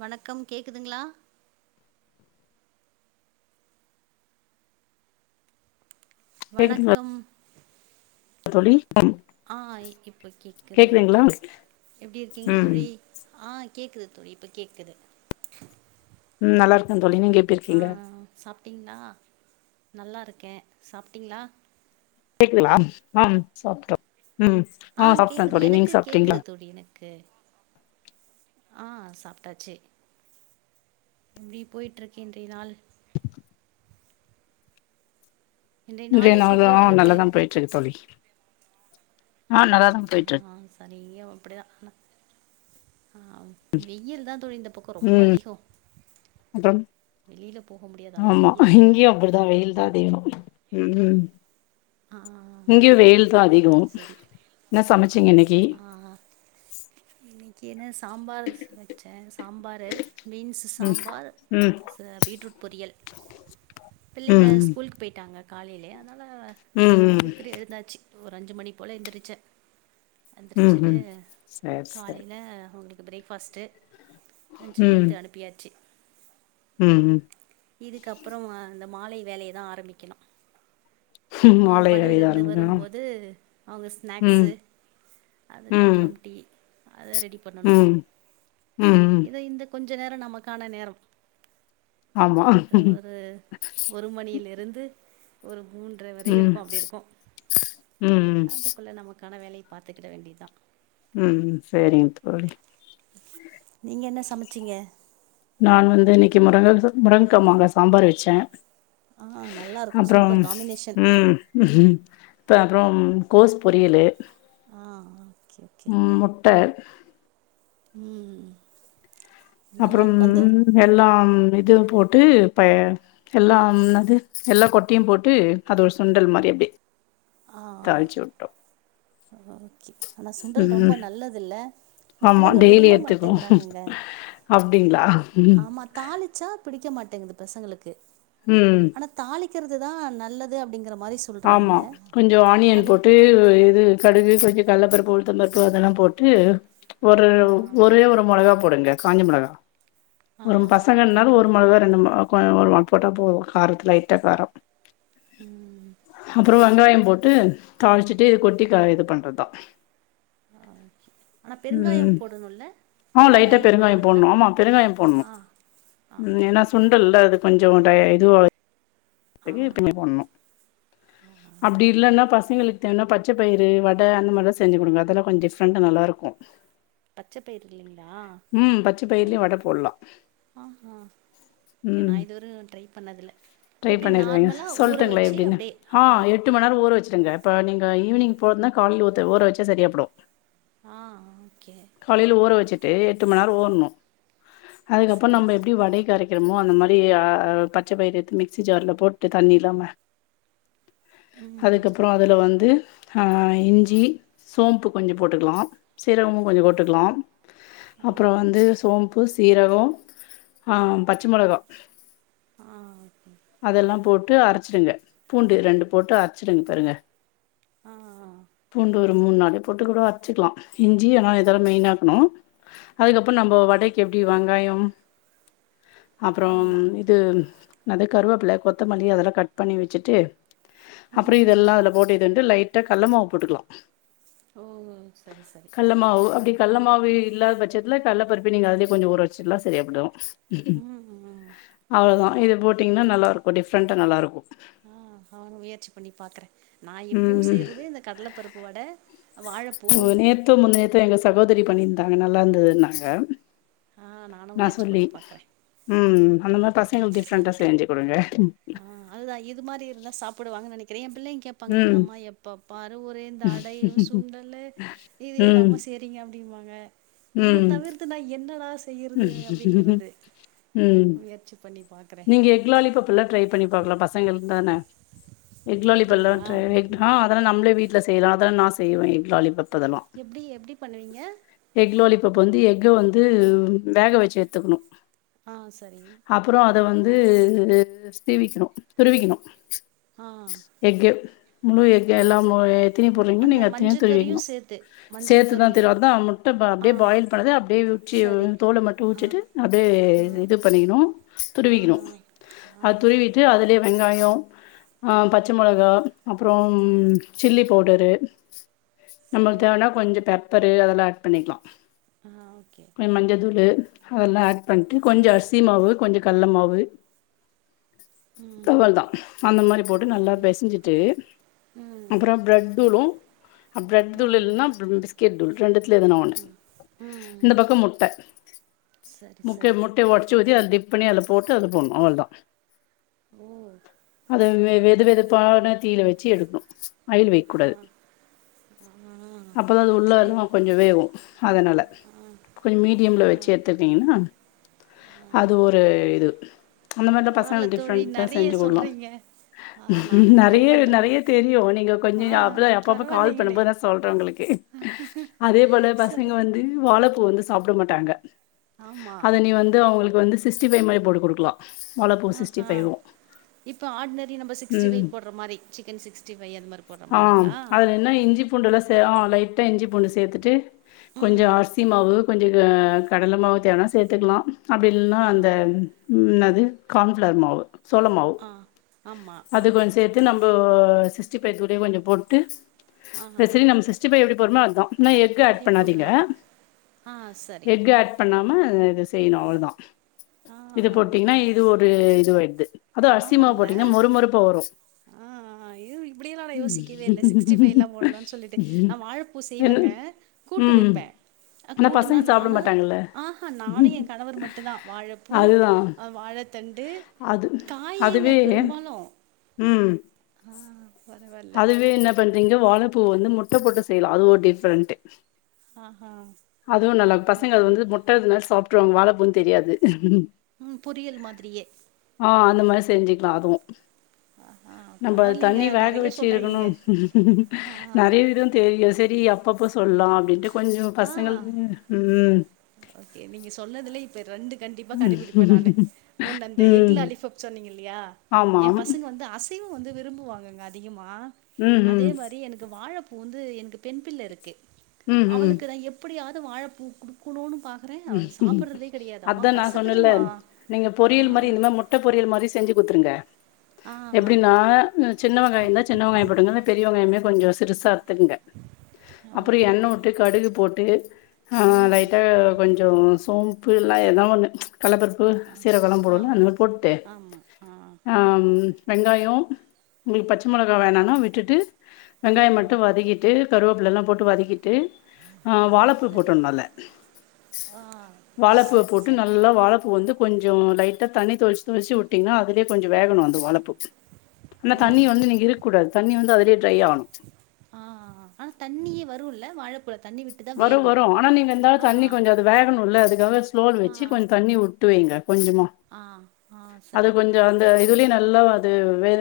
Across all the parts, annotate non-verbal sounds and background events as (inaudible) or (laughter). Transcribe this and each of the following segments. வணக்கம் கேக்குதுங்ளா கேக்குதுங்களா வணக்கம் தோழி ஆ இப்ப கேக்குது கேக்குதுங்களா ஓகே எப்டி இருக்கிங்க ம் தோழி ஆ கேக்குது தோழி இப்ப கேக்குது ம் நல்லாருக்கன் தோழி நீங்க எப்டி இருக்கிங்க டிங்ளா நல்லாருக்கே சாப்டிங்ளா கேக்குதுலா அம் சாப்ட்டோ ம் ஆ சாப்ட்டே கேக்குது தோழி நீங்க எனக்கு சாப்ட்டீங்களா கேக்குது தோழி எனக்கு ஆ சாப்ட்டாச்சு ப்டி போயிட்ருக்கு இன்றிய நாள் இன்றைய இன்றய நாள் எப்படி நாள்தா போயிட்டுருக்கு நல்லாதா பேயிட்ருக்கு தோழி ஆ நல்லாதா போயிட்ருக் நீயு அப்டிதா ஹா வெய்யில் தா தோழி இந்தப் பக்கோ ரொம்ப ம் அதிகோ அப்புறம் வெளில போக முடியாது அளவு ஆமா வெய்யில் இங்கேயு அப்டிதா வெயில் தா அதிகோ ம் ஹும் இங்யு வெயில்தா அதீ சரி உம் சரி என்ன சமச்சீங்க உம் கெனஸ் சாம்பார் சமச்சேன்ஸ் ஆம்பாரு பீன்ஸ்சு ம் சாம்பார் ம் சே பீட்ரூட் பொரியல் பிள்ளைங்க ம் ஸ்கூல்கு போயிட்டாங்க காலைலியே அதனால ம் ம் சீக்கிரோ எழுந்தாச்சி ஓர் அஞ்சு மணி போல எந்திரிச்சே ம் எந்திரிச்சுட்டு ம் சேர் சேர் காலில உங்களுக் பிரேக்ஃபாஸ்ட்டு லஞ்சு குடுத்து அனுப்பியாச்சி ம் ம் இதுக்கப்புறோ ஆ அந்த மாலை வேலைய தா ஆரம்பிக்கணு ம் அவுங்க மாலை பள்ளில வேலைதா இருந்து ஆரம்பிக்கணு வரும்போது அவுங்க ஸ்நாக்ஸ் ம் ம் அதுக்கப்புறோம் டீ அத ரெடி பண்ணனு ம் ம் ம் கொஞ்சோ நேரோ நமக்கான நேரம் ஆமா ம் ஒரு ஒரு மணியில இருந்து ஒரு மூன்றைவரைய் இருக்கோ அப்டி இருக்கோ உம் க்கான வேலைய பாத்துக்கிட வேண்டிய தா உம் உம் செரிங்க தோழி நீங்க என்ன சமச்சீங்க கி முருங்க முருங்கா மாங்க சாம்பார் வச்சே ஆ நல்லாயிருக்கும் அப்றோ சூப்பர் உம் காம்பினேஷன் உம் ப்ப அப்றோ கோஸ் பொரியலு ஆ ஓகே உம் முட்ட உம் அப்றோ எல்லா இது போட்டு ப எல்லா என்னது எல்லா கொட்டையு போட்டு அது ஒரு சுண்டல் மாரி அப்டியே தாள்சுட்டோ ஆஹ ஆனா சுண்டல் ரொம்ப நல்லதுல்ல இந்த ஆமா பிள்ளைங்க விரும்ப மாட்டேங்கிறாங்கங்க ப்டிங்களா ஆமா தாளிச்சா பிடிக்க மாட் எங்க பசங்களுக்கு ம் க் ஆனா தாளிக் க்கிறது தா நல்லது அப்படிங்கறோம் ஆமா கொஞ்சோ ஆனியன் போட்டு இது கடுகு கொஞ் கல்லப்பருப்பு உளுத்த பருப்பு அதெல்லா போட்டு ஒரு ஆ ஒரே ஒரு மொளகா டுங்க காஞ்சமிளகா ஒரும் ஆ பசங்கன்னாலு ஒரு ஒரு மொளகா ரெண்டு ம கொஅ மொகா போட்டா போரும் காரத்துல லைட்டா காரம் ம் அப்றோ வெங்காயம் போட்டு தாளிச்சிட்டு கொட்டி இது பண்றதுதான் ஆனா உம் பெருங்காயம் போடணுல்ல ஆ லைட்டா பெருங்காயம் பெருங்காயோ போடலாங்களா போண்ணு ஆமா பெருங்காயோ ஆ போண்ணு ஆமா உம் ஏன்னா ஆமா சுண்டல்ல்ல அது கொஞ்ச் (unintelligible) ஆ (unintelligible) அப்டி இல்லன்னா பச பசங்களுக்கு தேவனா பச்ச பயிறு வடை அந்த மாதிரிலாம் செஞ்சு கொடுங்க அதல்லாம் கொஞ்சம் டிஃப்ரண்ட் நல்லா இருக்கும் பச்சை பயிர் இல்லைங்களா பச்ச ஓ பயிர்லயு வட போட்லா ஆஹ்ஹ் ம். நான் இதுவரை ட்ரை பண்ணதுல ட்ரை பண்ணிரேங்க சொல்லட்டுங்களா எப்படின்னு ஆஹ அப்டியே எட்டு மணிநேரம் ஊற வச்சிருங்க இப்ப நீங்க ஈவினி்ங் போரன்னா கால ஊற வச்ச சரியாப்படும் ஆ ஓகே காலையில ஊற வச்சுரு தே எட்டு மணி நேரம் ஊரனும் அதுக்கப்புறம் சரி நம்ம சரி எப்படி வடை கரைக்க க்கமோ அந்த மாதிரி பச்சை பயிறிருத்து மிக்ஸ் மிக்ஸி ஜார்ல போட்டு தண்ணி இல்லாம ம் அதுக்கப்புறம் அதுல வந்து ஆஹ் இஞ்சி சோம்ப்பு கொஞ்ச போட்டுக்கலாம் சீரகமு கொஞ்ச போட்டுக்கலாம் ஆ அப்புறம் வந்து சோம்ப்பு சீரகம் ஹ பச்சை மொளகா ஆஹ் அதெல்லாம் போட்டு அரைச்சிடுங்க பூண்டு ரெண்டு போட்டு அரைச்சிடுங்க பாருங்க ஆ ஆ பூண்டு மூணு (unintelligible) போட்டு கூட அரைச்சுக்கலா இஞ்சி ஆனா இதெல்லா மெயினா இருக்கணு அதுக்கப்புறோ நம்ம வடைக்கி எப்டி வெங்காயோ அப்றோ ஆமா இது (unintelligible) கருவேப்பில கொத்தமல்லி அதெல்லா கட் பண்ணி வச்சுட்டு அப்றோ ம் ம் இதெல்லா அதுல போட்டு இது பண்ட்டு லை ட்ட கல்ல மாவு போட்டுக்கலா ஓ சரி சரி கள்ள மாவு இல்லாத பட்சத்துல கள்ள பருப்பே நீங்க அதலே கொஞ்சம் ஊற வச்சுட்லாம் சரியப் போயிடு ம் ம் அவ்வளோதான் இது பரவால்ல போட் நல்லா இருக்கும் டிஃப்ரண்டா நல்லா இருக்கும் ஆஹ் நானு முயற்சி பண்ணி பாக்குறேன் நான் எப்பவும் ம் செய்யறது இந்த கடல பருப்பு வடை வாழப்பூ நேத்தோ முந்தாநேத்தோ எங்க சகோதரி பண்ணியிருந்தாங்க நல்லா இருந்தது நாங்க ஆ நானு நான் முயற்சி சொல்லி பண்ணி பாக்குறே உம் அந்தமார் பசங்க டிஃரண்ட்டா செ ஆஹ் அதுதான் இது மாதிரி இருந்தா சாப்பிடுவாங்க நெனைக் (unintelligible) பிள்ளைங்க கேப்பாங்க ம். என்னம்மா எப்பப்பாரு ஒரே இந்த அடையும் சுண்டலு இதேதான் மா ம். செய்றீங்க அப்டின்னு வாங்க இத ம். தவிர்த்து நா என்னடா செய்யுறது அப்டிங்கறது ம். முயற்சி நீப்ப நீங்க எக்லாலிபாப்ல்லா ட்ரை பண்ணி பாக்கலா பசங்களுக் தான எக்லாலிப் எல்லா அப்டிங்களா ட்ரை அஹ் அதல்லா நம்ளே வீட் செய்யலாம் அதான் நான் செய்வேன் எஃகு லாலிபப் எப்டி எப்டி பண்ணுவீங்க இப்ப வந்து எஃக வந்து வேக வெச்சு எடுத்துக்கணும் ஆஹ் சரி அப்புறம் அத வந்து இது சிவிக்கும் துருவிக்கணும் ஆ எஃகு முழு எஃகு ஆ எல்லா மு சரி எத்தினி போடுறீங்களோ அந்த நீங்க மஞ்ச எத்தனியும் கறியு துருவிக்கணும் சேத்து மஞ்சள் சேத்துதான் கருவியு திர அ தான் முட்ட ஆ அப்டியே பாயில் பண்ணது அப்டியே உச்சி சரி தோல மட்டும் ஆ உச்சிட்டு அப்டியே ஆ இது பண்ணிகணும் ஆ துருவிகணும் ஆ ஆ ஆ அது துருவிட்டு அதுலே வெங்காயம் பச்ச மொளகா அப்புறம் சில்லி பவுடரு நம்மளுக் சரி தேவனா கொஞ்ச பெப் பெப்பரு அதெலா ஆட் பண்ணிகலா ஆ ஓகே கொஞ்ச மஞ்ச தூளு அதலா ஆட் பன்ட்டு கொஞ்ச அரிசி மாவு கொஞ்ச கல்ல மாவு ம் தவல் தா அந்த மாரி போட்டு நல்லா ஓகே பெசஞ்சிட்டு ம் அப்புறோ பிரெட் தூளு அ ப்ரட் தூள் ம் இல்னா ப் பிஸ்கெட் தூள் ரெண்டுது துல எதுனா ஒண்ணு ம் இந்த பக்கோ முட்ட சரி முட்ட சரி முட்ட ஒடச்சு ஊத்தி அத் இப்ப நீ அதல போட்டு அதுல போடணு அவள்தா ஓ அது வெ வெது வெதுப்பான தீழ வச் சி எடுக்குனு அயில் வொக் ஆ கூடாது ஆ அப்பதா அது உள்ள சரி எல்லா கொஞ்சோ வேவு அதனால கொஞ்ச மீடியம்ல வச்சி எடுத்துடீங்கனா அது ஒரு ஏது அந்த மாரிதா பரவால்ல பசங்க தோழி டிப்ஃரெண்டா நெறைய செஞ்சு கொட்லா சொல்றீங்க ஆ நானு ட்ரை நெறய பண்றே நெறய தெரியு நீங்க கொஞ்சோ ஆ அப்பதா எப்பப்ப கால் பண்ணு பரவால்லைங்களே போத் நா சொல்றே உங்களுக்கு அதே போல பசங்க சரி வந்து வாழ வந்து சாப்ட மாட்டாங்க ஆமா அத நீ வந்து அவுங்களுக்கு வந்து சிக்ஸ்டி பை மாரி போட்டு குடுக்கலா வாழப்பூ சிக்ஸ்டி ஆஹா ஃபைவு இப்ப ஆட்னரி நம்ப ம் சிக்ஸ்டிபை போட்ற மாரி சிக்கன் சிக்ஸ்டிபை அந்த மாரி போட்ற ஆ மாரிங்களா ட்ட இஞ்சி பூண்ட் சேத்துட்டு கொஞ்சோ அர்சி மாவு கொஞ்சோ இது அ கடல மாவு தேவனா சேத்துகலா அப்டி இல்னா ஆ ம் அது கான்ஃபளார் மாவு சோளமாவு ஆ ஆமா ஆ அது கொஞ்ச் சேத்து நம்ப அ சிஸ்டி பை தூளே கொஞ்சோ போட்டு ஆஹா இப்ப சிரி நம்ம சிஸ்டி பை எப்டி பண்ணோ அதா என்னா எக் ஆட் அப்டியே பண்ணாதீங்க போட்றலா ஆ சரி எக் ஆட் பண்ணா (unintelligible) செய்யனு அவ்ளதா ஆ இது போட்டீங்கனா இது ஒரு இது வாய்டு இந்த சு ஆமால்ல ஆ இது இப்டில்லா நா யோசிக்கவே இல்ல சிக்ஸ்டி ஃபை எல்லா போடலன் சொல்லிட்டு நா வாழப்பூ என்ன செய்வங்க கூட்டு ம் வெப்ப அ ஆனா கூட்டுனா பசங்க சாப்ட நானு மாட்டாங்கல்ல ஆஹா நானு எ கணவர் மட்டு தா வாழப் பூ அதுதான். அ வாழத்தண்டு அது காயேங்க அதுவே பெரும்பாலு ம். ஆ பரவால்ல. அதுவே என்ன பண் நீங்க வாழப்பூ வந்து முட்ட போட்டு செய்யலா அது ஒரு டிஃப்ரெண்ட் ஆஹா! அதுவ் நல்லது பசங்க அது ஓகே. வந்து முட்ட இதுனா சாப் அப்புறம் வாழப்பூ தெரியாது ம் பொியல் மாதிரியே ஆ அந்த மாதிரி செஞ்சிக்கலா அதுவோ ஆஹா! நம்ப அது பரவால்லைங்க. தண்ணி வேக நெறைய வச்சு இருக்கணோ சொல்றீங்கங்க. ஆ. நறைய விதோ தெரியோ சரி அப்பப்ப சொல்லலா அப்டின்ட்டு கொஞ்சோ ஆ. பசங்கள் ம் ஓகே நீங்க சொன்னதுல இப்ப ரெண்டு கண்டிப்பா கடபிடிப்ப நானு ஒன் அந்த எக் ம். லாலிபப் சொன்னீங்க யா ஆமா. ஏ பசங்க வந்து அசைவ வந்து விரும்புவங்கங்க அதிகமாக ம ம், அதே ம். மாரி எனக்கு வாழப்பூ இப்போ வந்து எனக்கு பெண் பிள்ள ருக்கு அவளுக்குதா ம், எப்டியாச் வாழபூ குடுக் குனு அதா நா சொன்னல கசக்குதும்மா. நீங்க பொரியல் மாரி இந்த ஆ. மாரி முட்டை பொறியல் மாரி செஞ்சு குடுத்ருங்க ஆ ஆ எப்டினா சின்ன வெங்காயம்இருந்தா சின்வெங்காய போடுங்க பெரியவங்காயம்மே கொஞ்சம் சிறுசா ங்க அப்புறம் ஓகே எண்ணெ வுட்டு கடுகு போட் ட் ஆ ம் லைட்டா கொஞ்ச சோம்பு இல்ல ஏதா ஒண்ணு கல்லப்பருப்பு ஆ சீரக்கழம் ஆ போடனும்ல அந்த மாதிரி போட்டுட்டு ஆமா ஆ ம் வெங்காயம் உங்களுக்கு பச்ச மிளகா வேணாம்னா விட்டுட்டு ம் வெங்காயம் ம் மட்டும் வதக்கிட்டு கருவேப்பல எல்லாம் போட்டு வதக்கிட்டு ஆ வாழப்பூ சரி போட்டுடனும் அதுல ஆ வாழப்பு சரி போட்டு சரி நல்லா வாழ வந்து கொஞ்சம் லைட்டாக தண்ணி தொளிச்சு தொளிச்சி வுட்டீங்கன்னா அதுலே கொஞ்சம் வேகணும் அந்த வாழப்பு ஆனா தண்ணி வந்து நீங்க இருக்கக்கூடாது தண்ணி வந்து அத ஆங் ஆனா தண்ணியே வரும் இல்ல வாழைப்பழத் வரும் வரும் ஆனா நீங்க இருந்தாலும் தண்ணி கொஞ்சம் அது வேகணும் இல்ல அதுக்காக ஸ்லோல ஆ வெச்சு கொஞ்சம் தண்ணி துவயுங்க கொஞ்சமா ஆ ஆ அது சரி கொஞ்சம் அந்த இதுல நல்லா அது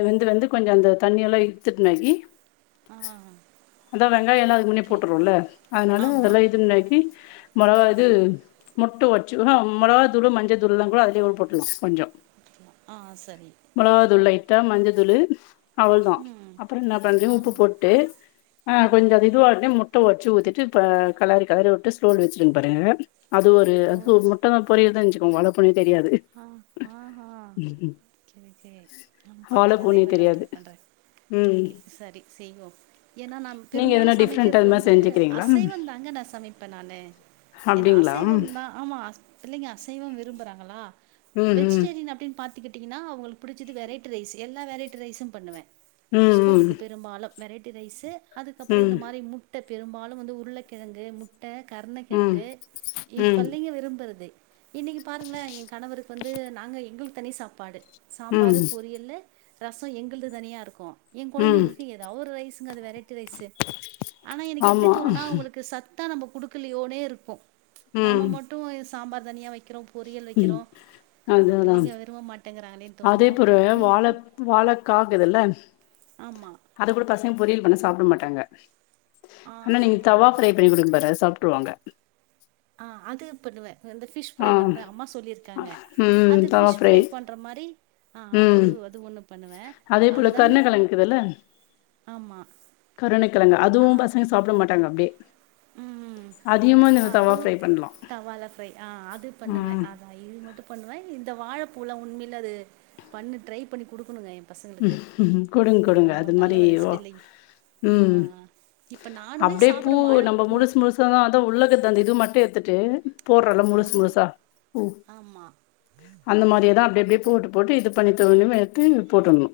வெந்து வெந்து கொஞ்சம் அந்த தண்ணி எல்லாம் இல்துட்டுனகி ஆ அதான் வெங்காயம் எல்லாம் அதுக்கு முன்னே ஓகே போட்டுறோம்ல அதனால ஆமா அதெல்லாம் இது முண்டாக்கி மொளகா இது முட்டை வச்சு அஹ் ஹான் மொளகா தூள் மஞ்ச தூள்ல்லாம் கூட அதுலயே போட்டுல்லாம் கொஞ்சம் ஆங் சரி ட்டா மஞ்சதூளு அவ்வளோதான் ம் அப்புறம் என்ன பண்ரிங்க ஆ உப்பு போட்டு அஹ் ஆ கொஞ்சம் அது இதுவாகட்டும் முட் முட்ட ஒடுச்சு ஊத்தி விட்டுப்ப கலரி கலரி உட்டு ஸ்லோல் வச்சிருகன்னனு பாருங்க அது ஒரு அது முட்ட தான் பொரியதான்ச்சு (unintelligible) வல பொழி ஆங் ஆங் நா பாக்குறேன் அதே வாழப்பூனே மாதிரி நான் தெரியாது ட்ரை பண்றேன் ம் ஓகே சரி செய்வோம் ஏன்னா நான் நீங்க எதனா பெரும்பாலும் டிஃப்ரெண்டா சமைக்கிறது அது மாரி வந்து செஞ்சுக்கிறீங்களா அசைவம் தாங்க நான் சமைப்பேன் நானு அப்டிங்களா என்னஅசைவம் தான் ஆமா பிள்ளைங்க அசைவம் விரும் போறாங்களா ம் ம் வெஜிடேரியன் அப்படின்னு பாத்துக்கிட் த்திங்கன்னா அவங்களுக்கு பிடிச்சது வெரைட்டி ரைஸ் எல்லா வெரைட்டி ரைஸும் பண்ணுவேன். ம் ஸ்கூலுக்கு பெரும்பாலும். வெரைட்டி ரைஸ்சு அதுக்கப்புறம் இந்த ம் மாரி முட் ட்ட பெரும்பாலும் வந்து உருளக்கெழங்கு முட் ட்ட ம் கருணக்கெழங்கு இ ம் ம் பள்ளைங்க விரும்புறது. இன்னைக்கு பாருங்களே எங் கணவருக்கு வந்து நாங்க எங்களுக்கு தனி சாப்பாடு. ம் சாம்பாரு பொரியல்லு ரசம் எங்கள்து தனியா இருக்கு என் ம் கொழந்தைங்களுக்கு ஏதாது ஒரு ரைஸ் ங்கது வெரை ட்டி ரைஸ் ஆனா எனக்கு எப்டி ஆமா தோணுனா அவுங்களுக்கு சத் தா நம்ம குடுக்கலையோனே இருப்போம். ம் நம்ம மட்டு இ சாம்பார் தனியா வக்கிறோ பொரியல் ம் வக்கிறோ நம்ம அதுதா பிள்ளைங்க விரும்ப மாட் அதே பொற வாழ வாழக்காக்குதுல ஆமா அது கூட பசங் பொரியல் பண்ணா சாப்ட மாட்டாங்க ஆ ஆனா நீங்க ஆமா தவா ஆமா ஃப்ரை பண்ணி குடுக்கபார சாப்ட் டுவாங்க ஆஹ் அது பண்ணுவே அ இந்த ஃபிஷ் ஆ ஃப்ரை பண்றே அம்மா சொல்லிருக்காங்க ம் அது தவா ஃபிஷ் ஃப்ரை பண்ற மாரி ஆஹ் அது ம் அது ஒன்னு பண்ணுவே அதே போல அதுதாங்க கருணக்கெழங்கு இருக்குதுல்ல ஆமா கருணக்கெழங்கு அதுவு பசங்க சாப்ட மாட்டாங் உம் அப்டே உம் உம் ஆஹ் அதுவு ஃப்ரை பண்லா தவால ஃப்ரை ஆஹ் அது பண்ணுவே ம் அதா இது மட்டு பண்ணுவே இந்த வாழப்பூலா உண்மைல அது பண்ணு ட்ரை பண்ணி குடுக்கணுங்க எ பசங்களுக்கு உம் குடுங்க அ குடுங்க ரொம்ப அது நல்ல மாரி ஒரு ஏதோ ரெசிபி இல்லைங் உம் ஆ இப்ப நானுமே அப்டே சாப்பிடுவே பூவு நம்ப அ வாழைப்பூ முழுஸ் முழுஸ்சாதா வந்து உள்ளக்க தள்ளிட்டு மட் டேத்துட்டு போட்ரோல்ல ஆ முழுஸ் முழுஸா உம் ஆமா அந்த மாரியேதா அப்டி அப்டே போடு போட்டு இது பண்ணி (unintelligible) எடுத்து போட்றணு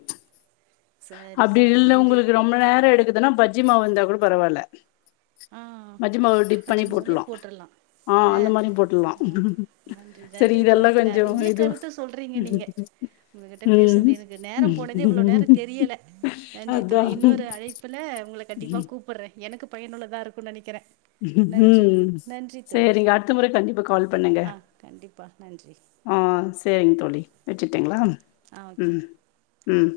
சரி அப்டி சரி இல்ல நன்றி உங்ளுக்கு ரொம்ப நேர எடுக்கு எதனா பஜ்ஜி மாவு இருந்தா கூட பரவால்ல ஆஹ் மஜ்ஜி மாவு டிப் பண்ணி பஜ்ஜிமாவ்லே போட்லா போட்றலா ஆ இல்ல அந்த மாரியு போட்லா ஆஹ் நன்றி சரி நன்றி இதெல்லா தோழி கொஞ்சோ நெறைய இது கருத்து சொல்றீங்க நீங்க உங்ககிட்ட ம் பேசுனது எனக்கு நேரம் போனதே இவ்ளோ நேர தெரியல நன்றி அதா தோழி இன்னொரு அழைப்புல உங்கள கண்டிப்பா கூப்புட்ற எனக்கு பயனுள்ள தா இருக்கு நெனைக் உம் தோழி சேரிங்க அடுத்த முற கண்டிப்பா கால் பண்ணுங்க ஆ கண்டிப்பா நன்றி ஆஹ் சேரிங்க தோழி வெச்சிட்டீங்ளா ஆஹ் ஓகே உம்